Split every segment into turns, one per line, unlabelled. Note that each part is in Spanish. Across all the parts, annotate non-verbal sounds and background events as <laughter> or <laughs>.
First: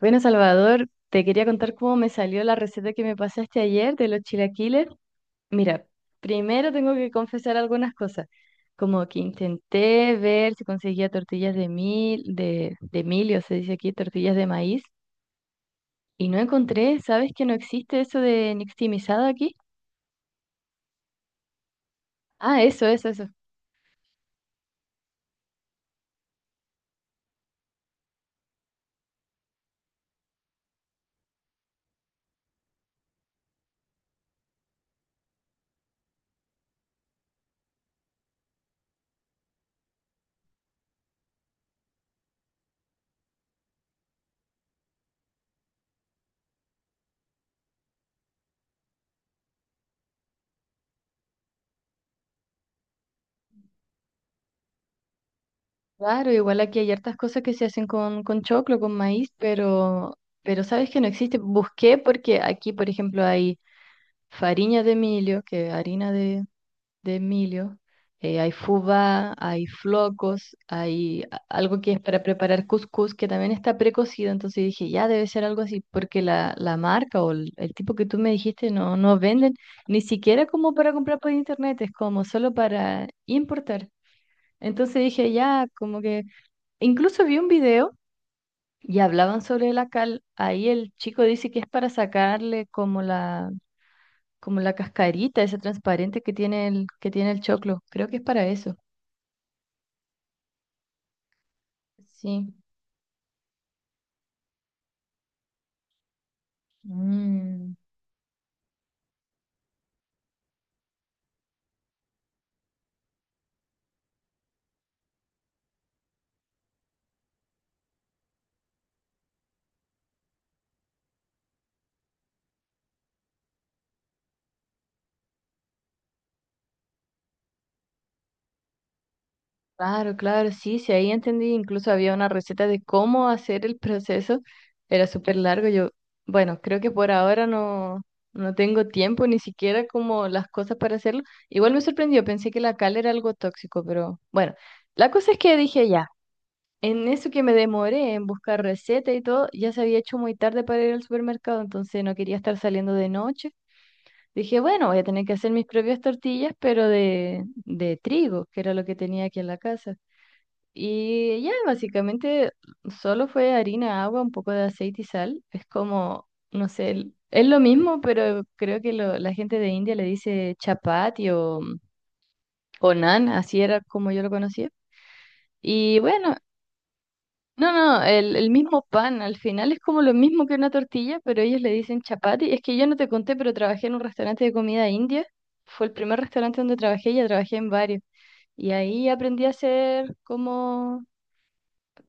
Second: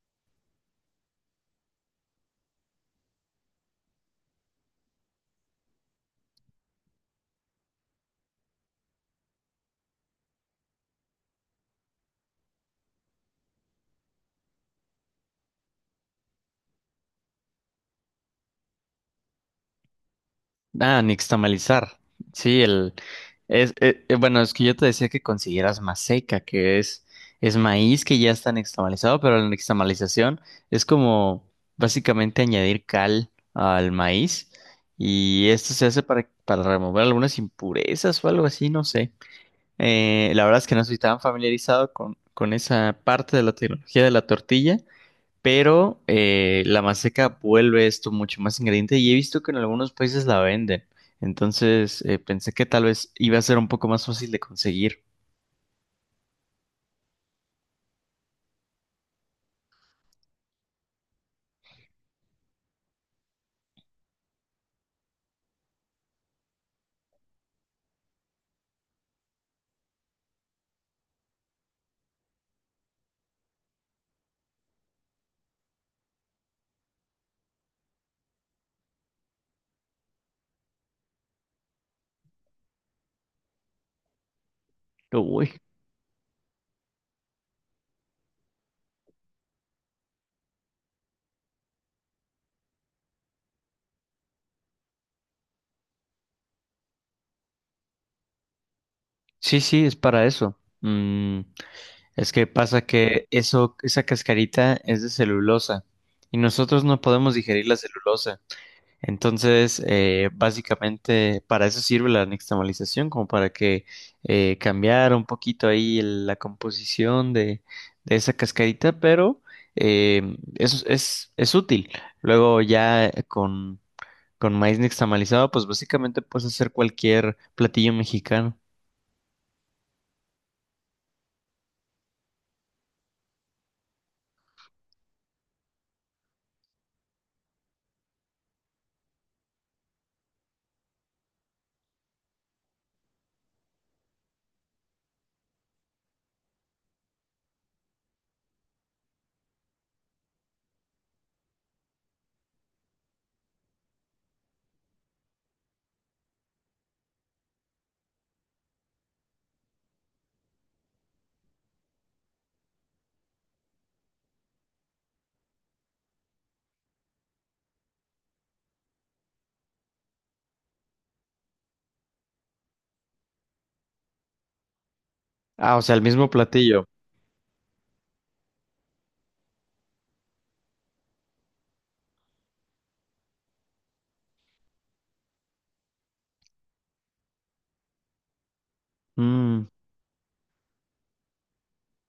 Bueno, Salvador, te quería contar cómo me salió la receta que me pasaste ayer de los chilaquiles. Mira, primero tengo que confesar algunas cosas, como que intenté ver si conseguía tortillas de mil, de milio, se dice aquí, tortillas de maíz, y no encontré. ¿Sabes que no existe eso de nixtamalizado aquí?
Ah, nixtamalizar.
Ah,
Sí,
eso,
el
eso, eso.
es bueno, es que yo te decía que consiguieras maseca, que es maíz que ya está nixtamalizado, pero la nixtamalización es como básicamente añadir cal al maíz y esto se hace para remover algunas impurezas o algo así, no sé. La verdad es que no estoy tan familiarizado con esa parte de la tecnología de la tortilla, pero la maseca vuelve esto mucho más ingrediente y he visto que en algunos países la venden. Entonces pensé que tal vez iba a ser un poco más fácil de conseguir.
Claro, igual aquí hay hartas cosas que se hacen con choclo, con maíz, pero sabes que no existe. Busqué porque aquí, por ejemplo, hay fariña de milio, que es harina de milho, hay fubá, hay flocos, hay algo que es para preparar cuscús que también está precocido. Entonces dije, ya debe ser algo así, porque la marca o el tipo que tú me dijiste no, no venden ni siquiera como para comprar por internet, es como solo para importar. Entonces
Pero,
dije,
uy,
ya, como que incluso vi un video y hablaban sobre la cal. Ahí el chico dice que es para sacarle como la cascarita, ese transparente que tiene el choclo. Creo que es para eso.
sí, sí, es para eso. Mm, es que
Sí.
pasa que eso, esa cascarita es de celulosa y nosotros no podemos digerir
Mm,
la celulosa. Entonces, básicamente para eso sirve la nixtamalización, como para que cambiara un poquito ahí la composición de esa cascarita, pero es útil. Luego ya con maíz nixtamalizado, pues básicamente puedes hacer cualquier platillo mexicano.
claro, claro, sí, sí, ahí entendí. Incluso había una receta de cómo hacer el proceso. Era súper largo. Yo, bueno, creo que por ahora no, no tengo tiempo ni siquiera como las cosas para hacerlo. Igual me sorprendió, pensé que la cal era algo tóxico, pero bueno, la cosa es que dije ya, en eso que me demoré en buscar receta y todo, ya se había hecho muy tarde para ir al supermercado, entonces no quería estar saliendo de noche. Dije, bueno, voy a tener que hacer mis propias tortillas, pero de trigo, que era lo que tenía aquí en la casa. Y ya, básicamente solo fue harina, agua, un poco de aceite y sal. Es como, no sé, es lo mismo, pero creo que la gente de India le dice chapati o naan, así era como yo lo conocía.
Ah, o sea,
Y
el mismo
bueno,
platillo.
no, no, el mismo pan al final es como lo mismo que una tortilla, pero ellos le dicen chapati. Es que yo no te conté, pero trabajé en un restaurante de comida india. Fue el primer restaurante donde trabajé, ya trabajé en varios. Y ahí aprendí a
Mm.
hacer como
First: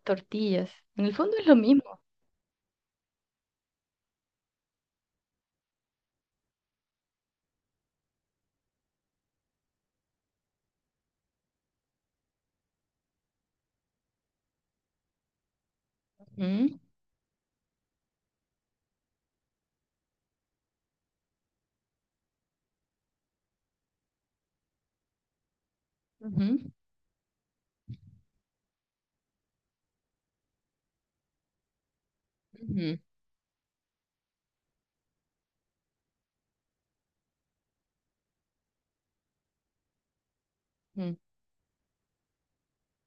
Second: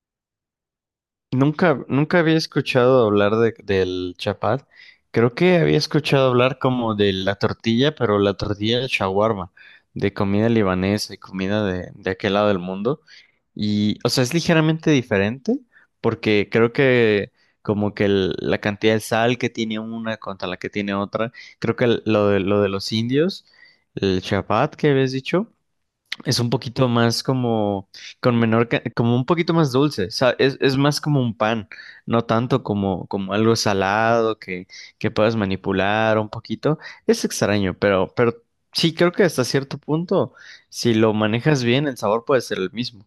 tortillas. En el fondo es lo
Nunca,
mismo.
nunca había escuchado hablar del chapat. Creo que había escuchado hablar como de la tortilla, pero la tortilla de shawarma, de comida libanesa y comida de aquel lado del mundo. Y, o sea, es ligeramente diferente porque creo
Ujú,
que como que la cantidad de sal que tiene una contra la que tiene otra, creo que lo de los indios, el chapat que habías dicho. Es un
ujú,
poquito más como, con menor, como un poquito más dulce, es más como un pan, no tanto
ujú,
como, como algo salado que puedas manipular un poquito. Es extraño, pero sí creo que hasta cierto punto, si lo
ujú.
manejas bien, el sabor puede ser el mismo.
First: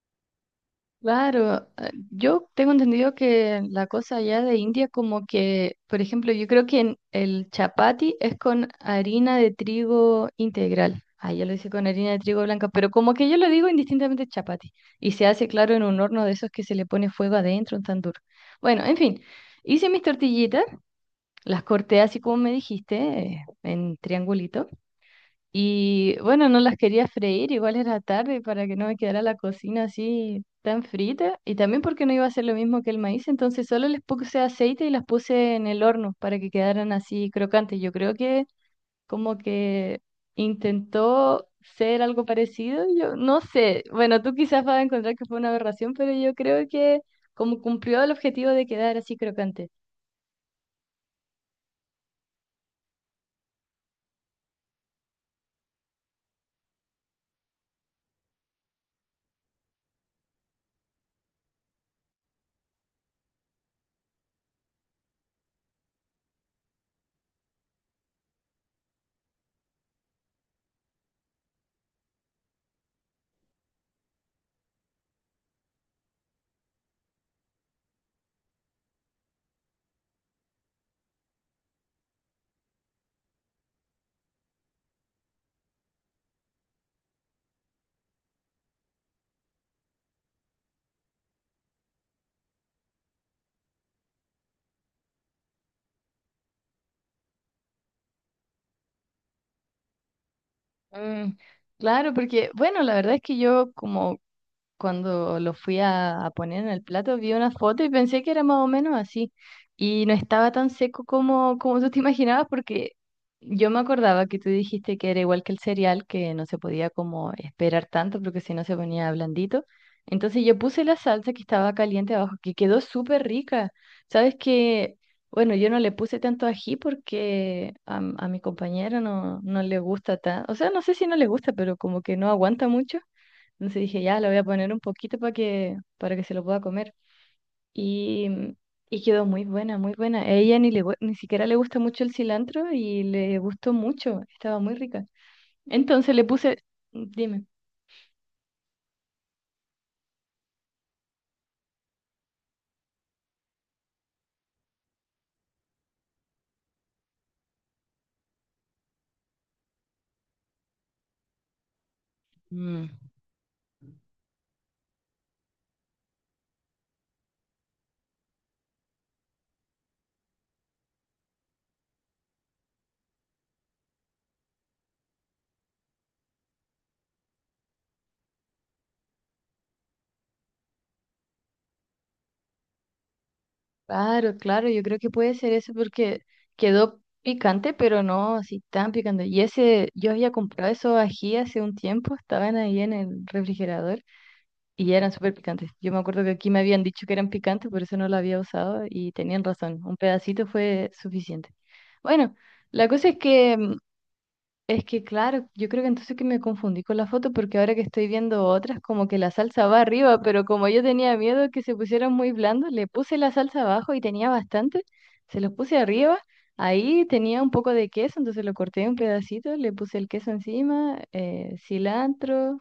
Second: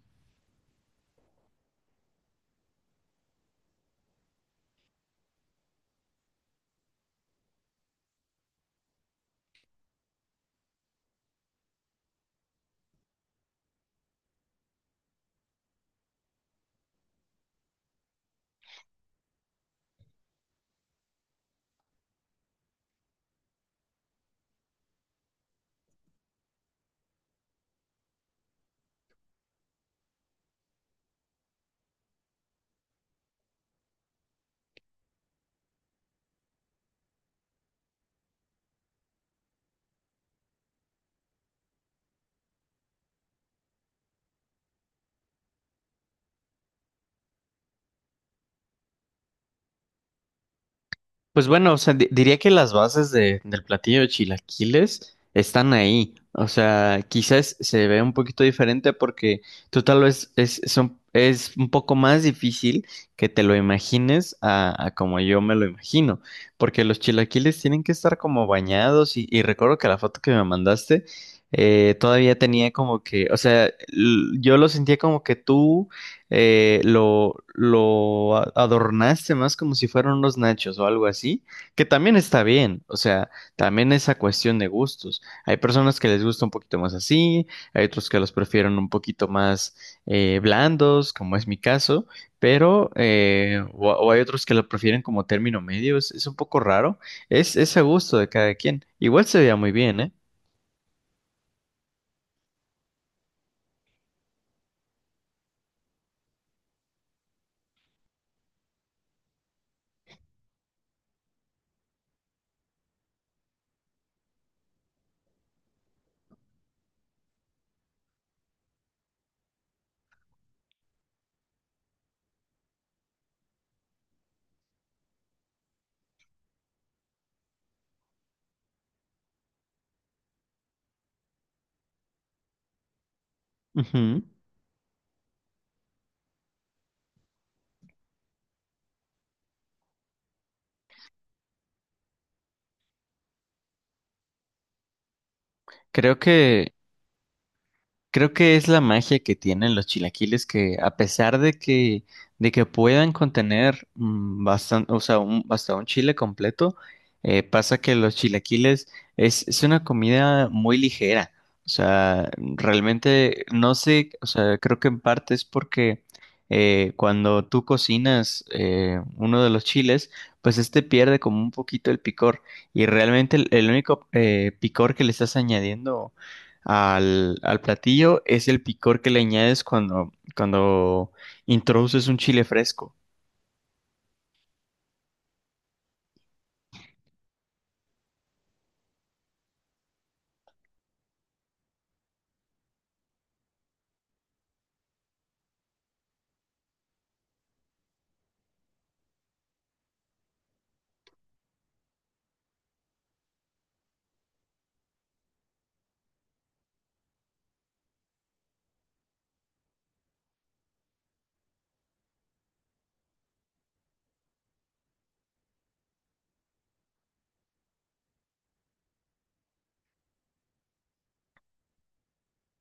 Claro, yo tengo entendido que la cosa allá de India como que, por ejemplo, yo creo que en el chapati es con harina de trigo integral. Ah, ya lo hice con harina de trigo blanca, pero como que yo lo digo indistintamente chapati. Y se hace, claro, en un horno de esos que se le pone fuego adentro, un tan duro. Bueno, en fin, hice mis tortillitas, las corté así como me dijiste, en triangulito. Y bueno, no las quería freír, igual era tarde para que no me quedara la cocina así tan frita. Y también porque no iba a ser lo mismo que el maíz, entonces solo les puse aceite y las puse en el horno para que quedaran así crocantes. Yo creo que como que intentó ser algo parecido, yo no sé. Bueno, tú quizás vas a encontrar que fue una aberración, pero yo creo que como cumplió el objetivo de quedar así crocante.
Pues bueno, o sea, diría que las bases del platillo de chilaquiles están ahí. O sea, quizás se ve un poquito diferente porque tú tal vez es un poco más difícil que te lo imagines a como yo me lo imagino. Porque los chilaquiles tienen que estar como bañados y recuerdo que la foto que me mandaste todavía tenía como que, o sea, yo lo sentía como que tú adornaste más como si fueran unos nachos o algo así, que también está bien, o sea, también esa cuestión de gustos. Hay personas que les gusta un poquito más así, hay otros que los prefieren un poquito más blandos, como es mi caso, pero, o hay otros que lo prefieren como término medio, es un poco raro, es a gusto de cada quien. Igual se veía muy bien, ¿eh?
Mm, claro, porque bueno, la verdad es que yo como cuando lo fui a poner en el plato, vi una foto y pensé que era más o menos así. Y no estaba tan seco como, como tú te imaginabas, porque yo me acordaba que tú dijiste que era igual que el cereal, que no se podía como esperar tanto, porque si no se ponía blandito. Entonces yo puse la salsa que estaba caliente abajo, que quedó súper rica. Sabes que, bueno, yo no le puse tanto ají porque a mi compañero no, no le gusta tan, o sea, no sé si no le gusta, pero como que no aguanta mucho. Entonces dije, ya,
Ujú.
la voy a poner un poquito para que se lo pueda comer. Y, mm, y quedó muy buena, muy buena. A ella ni, le, ni siquiera le gusta mucho el cilantro y le gustó mucho, estaba muy rica. Entonces
Creo
le puse,
que...
dime.
Creo que es la magia que tienen los chilaquiles que a pesar de que puedan contener bastante, o sea, un, hasta un chile completo, pasa que los chilaquiles es una comida muy ligera. O sea,
Mm,
realmente no sé, o sea, creo que en parte es porque cuando tú cocinas uno de los chiles, pues este pierde como un poquito el picor y realmente el único picor que le estás añadiendo al platillo es el picor que le añades cuando introduces un chile fresco.
claro, claro, yo creo que puede ser eso porque quedó picante, pero no así tan picante. Y ese, yo había comprado esos ají hace un tiempo, estaban ahí en el refrigerador. Y eran súper picantes. Yo me acuerdo que aquí me habían dicho que eran picantes, por eso no lo había usado y tenían razón. Un pedacito fue suficiente. Bueno, la cosa es que, mm, es que claro, yo creo que entonces que me confundí con la foto porque ahora que estoy viendo otras, como que la salsa va arriba, pero como yo tenía miedo que se pusieran muy blandos, le puse la salsa abajo y tenía bastante, se los puse arriba. Ahí tenía un poco de queso, entonces lo corté en un pedacito, le puse el queso encima, cilantro,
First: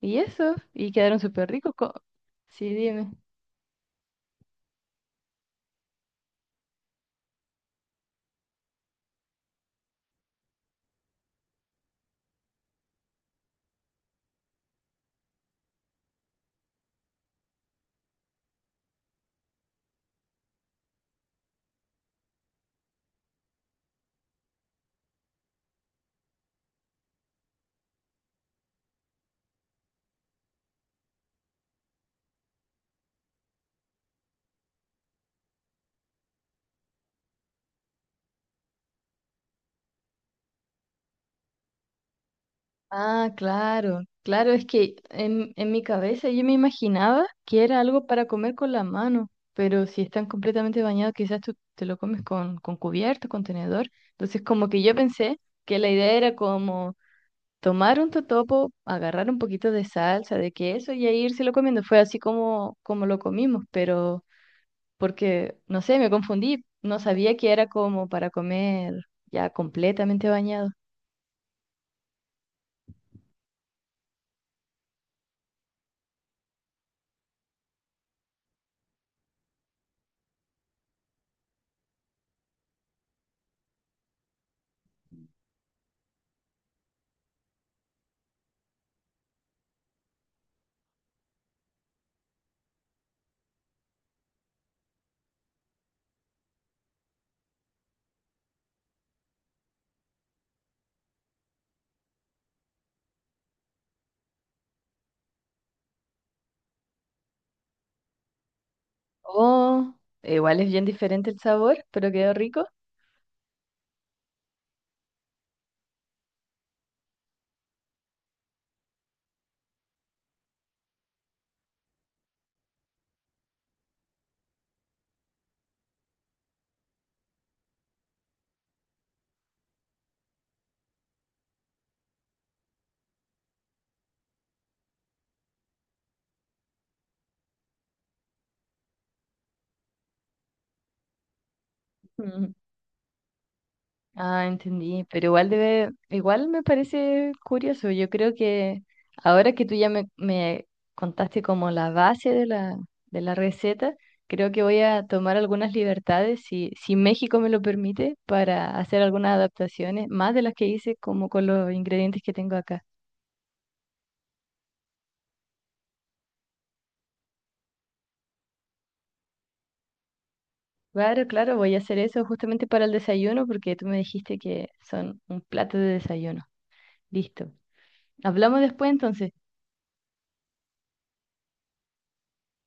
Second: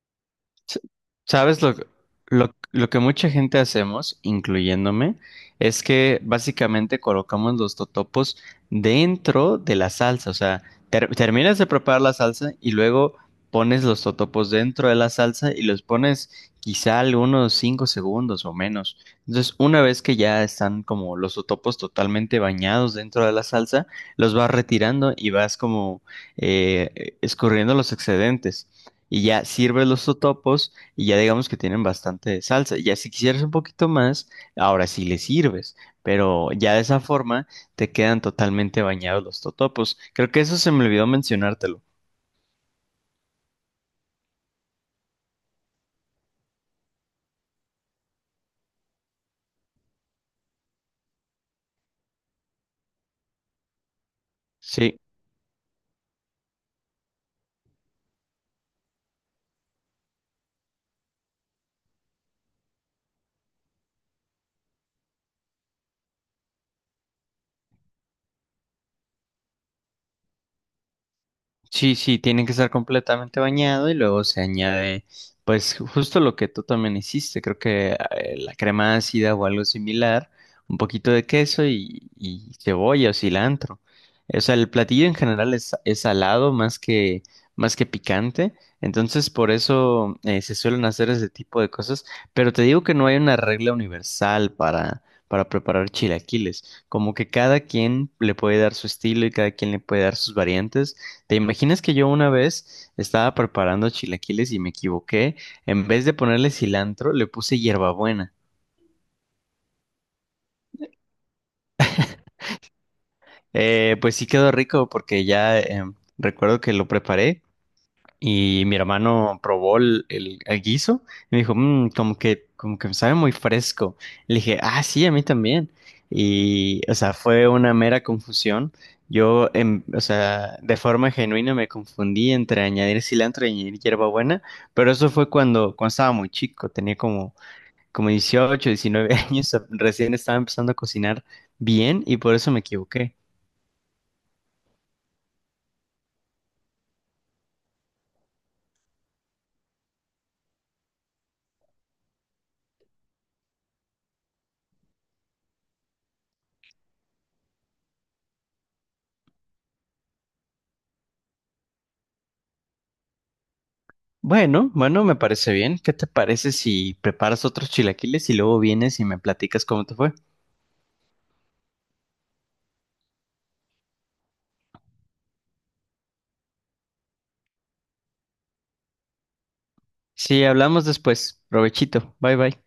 y eso,
S-
y quedaron súper
¿Sabes
ricos. Co- Sí,
lo que
dime.
mucha gente hacemos, incluyéndome, es que básicamente colocamos los totopos dentro de la salsa? O sea, terminas de preparar la salsa y luego pones los totopos dentro de la salsa y los pones quizá algunos 5 segundos o menos. Entonces, una vez que ya están como los totopos totalmente bañados dentro de la salsa, los vas retirando y vas como escurriendo los excedentes y ya sirves los totopos y ya digamos que tienen bastante salsa. Ya si quisieras un poquito más, ahora sí le sirves, pero ya de esa forma te quedan totalmente bañados los totopos. Creo que eso se me olvidó mencionártelo.
Ah, claro, claro, es que en mi cabeza yo me imaginaba que era algo para comer con la mano, pero si están completamente bañados, quizás tú te lo comes con cubierto, con tenedor. Entonces, como que yo
Sí.
pensé que la idea era como tomar un totopo, agarrar un poquito de salsa, de queso y ahí írselo comiendo. Fue así como, como lo comimos, pero porque, no sé, me confundí, no sabía que era como para comer ya completamente bañado.
Sí, sí, tiene que estar completamente bañado y luego se añade, pues justo lo que tú también hiciste, creo que la crema ácida o algo similar, un poquito de queso y cebolla o cilantro. O sea, el platillo en general es salado más que picante, entonces por eso se suelen hacer ese tipo de cosas, pero te digo que no hay una regla universal para preparar chilaquiles, como que cada quien le puede dar su estilo y cada quien le puede dar sus variantes. ¿Te imaginas que yo una vez estaba preparando chilaquiles y me equivoqué? En vez de ponerle cilantro, le puse hierbabuena.
Oh, igual es bien diferente el sabor, pero quedó rico.
Pues sí quedó rico porque ya recuerdo que lo preparé y mi hermano probó el guiso y me dijo, "Mm, como que sabe muy fresco." Le dije, ah, sí, a mí también. Y, o sea, fue una mera confusión. O sea, de forma genuina me confundí entre añadir cilantro y añadir hierbabuena, pero eso fue cuando estaba muy chico, tenía como, como 18-19 <laughs> años, recién estaba empezando a cocinar bien y por eso
Ujú.
me equivoqué.
Ah, entendí, pero igual debe, igual me parece curioso. Yo creo que ahora que tú ya me contaste como la base de la receta, creo que voy a tomar algunas libertades, si, si México me lo permite, para hacer algunas adaptaciones, más de las que hice como con los ingredientes que tengo acá.
Bueno, bueno, me parece bien. ¿Qué te parece si preparas otros chilaquiles y luego vienes y me platicas cómo te fue?
Claro, claro, voy a hacer eso justamente para el desayuno porque tú me dijiste que son un plato de desayuno. Listo. Hablamos después entonces.
Sí, hablamos después. Provechito. Bye bye.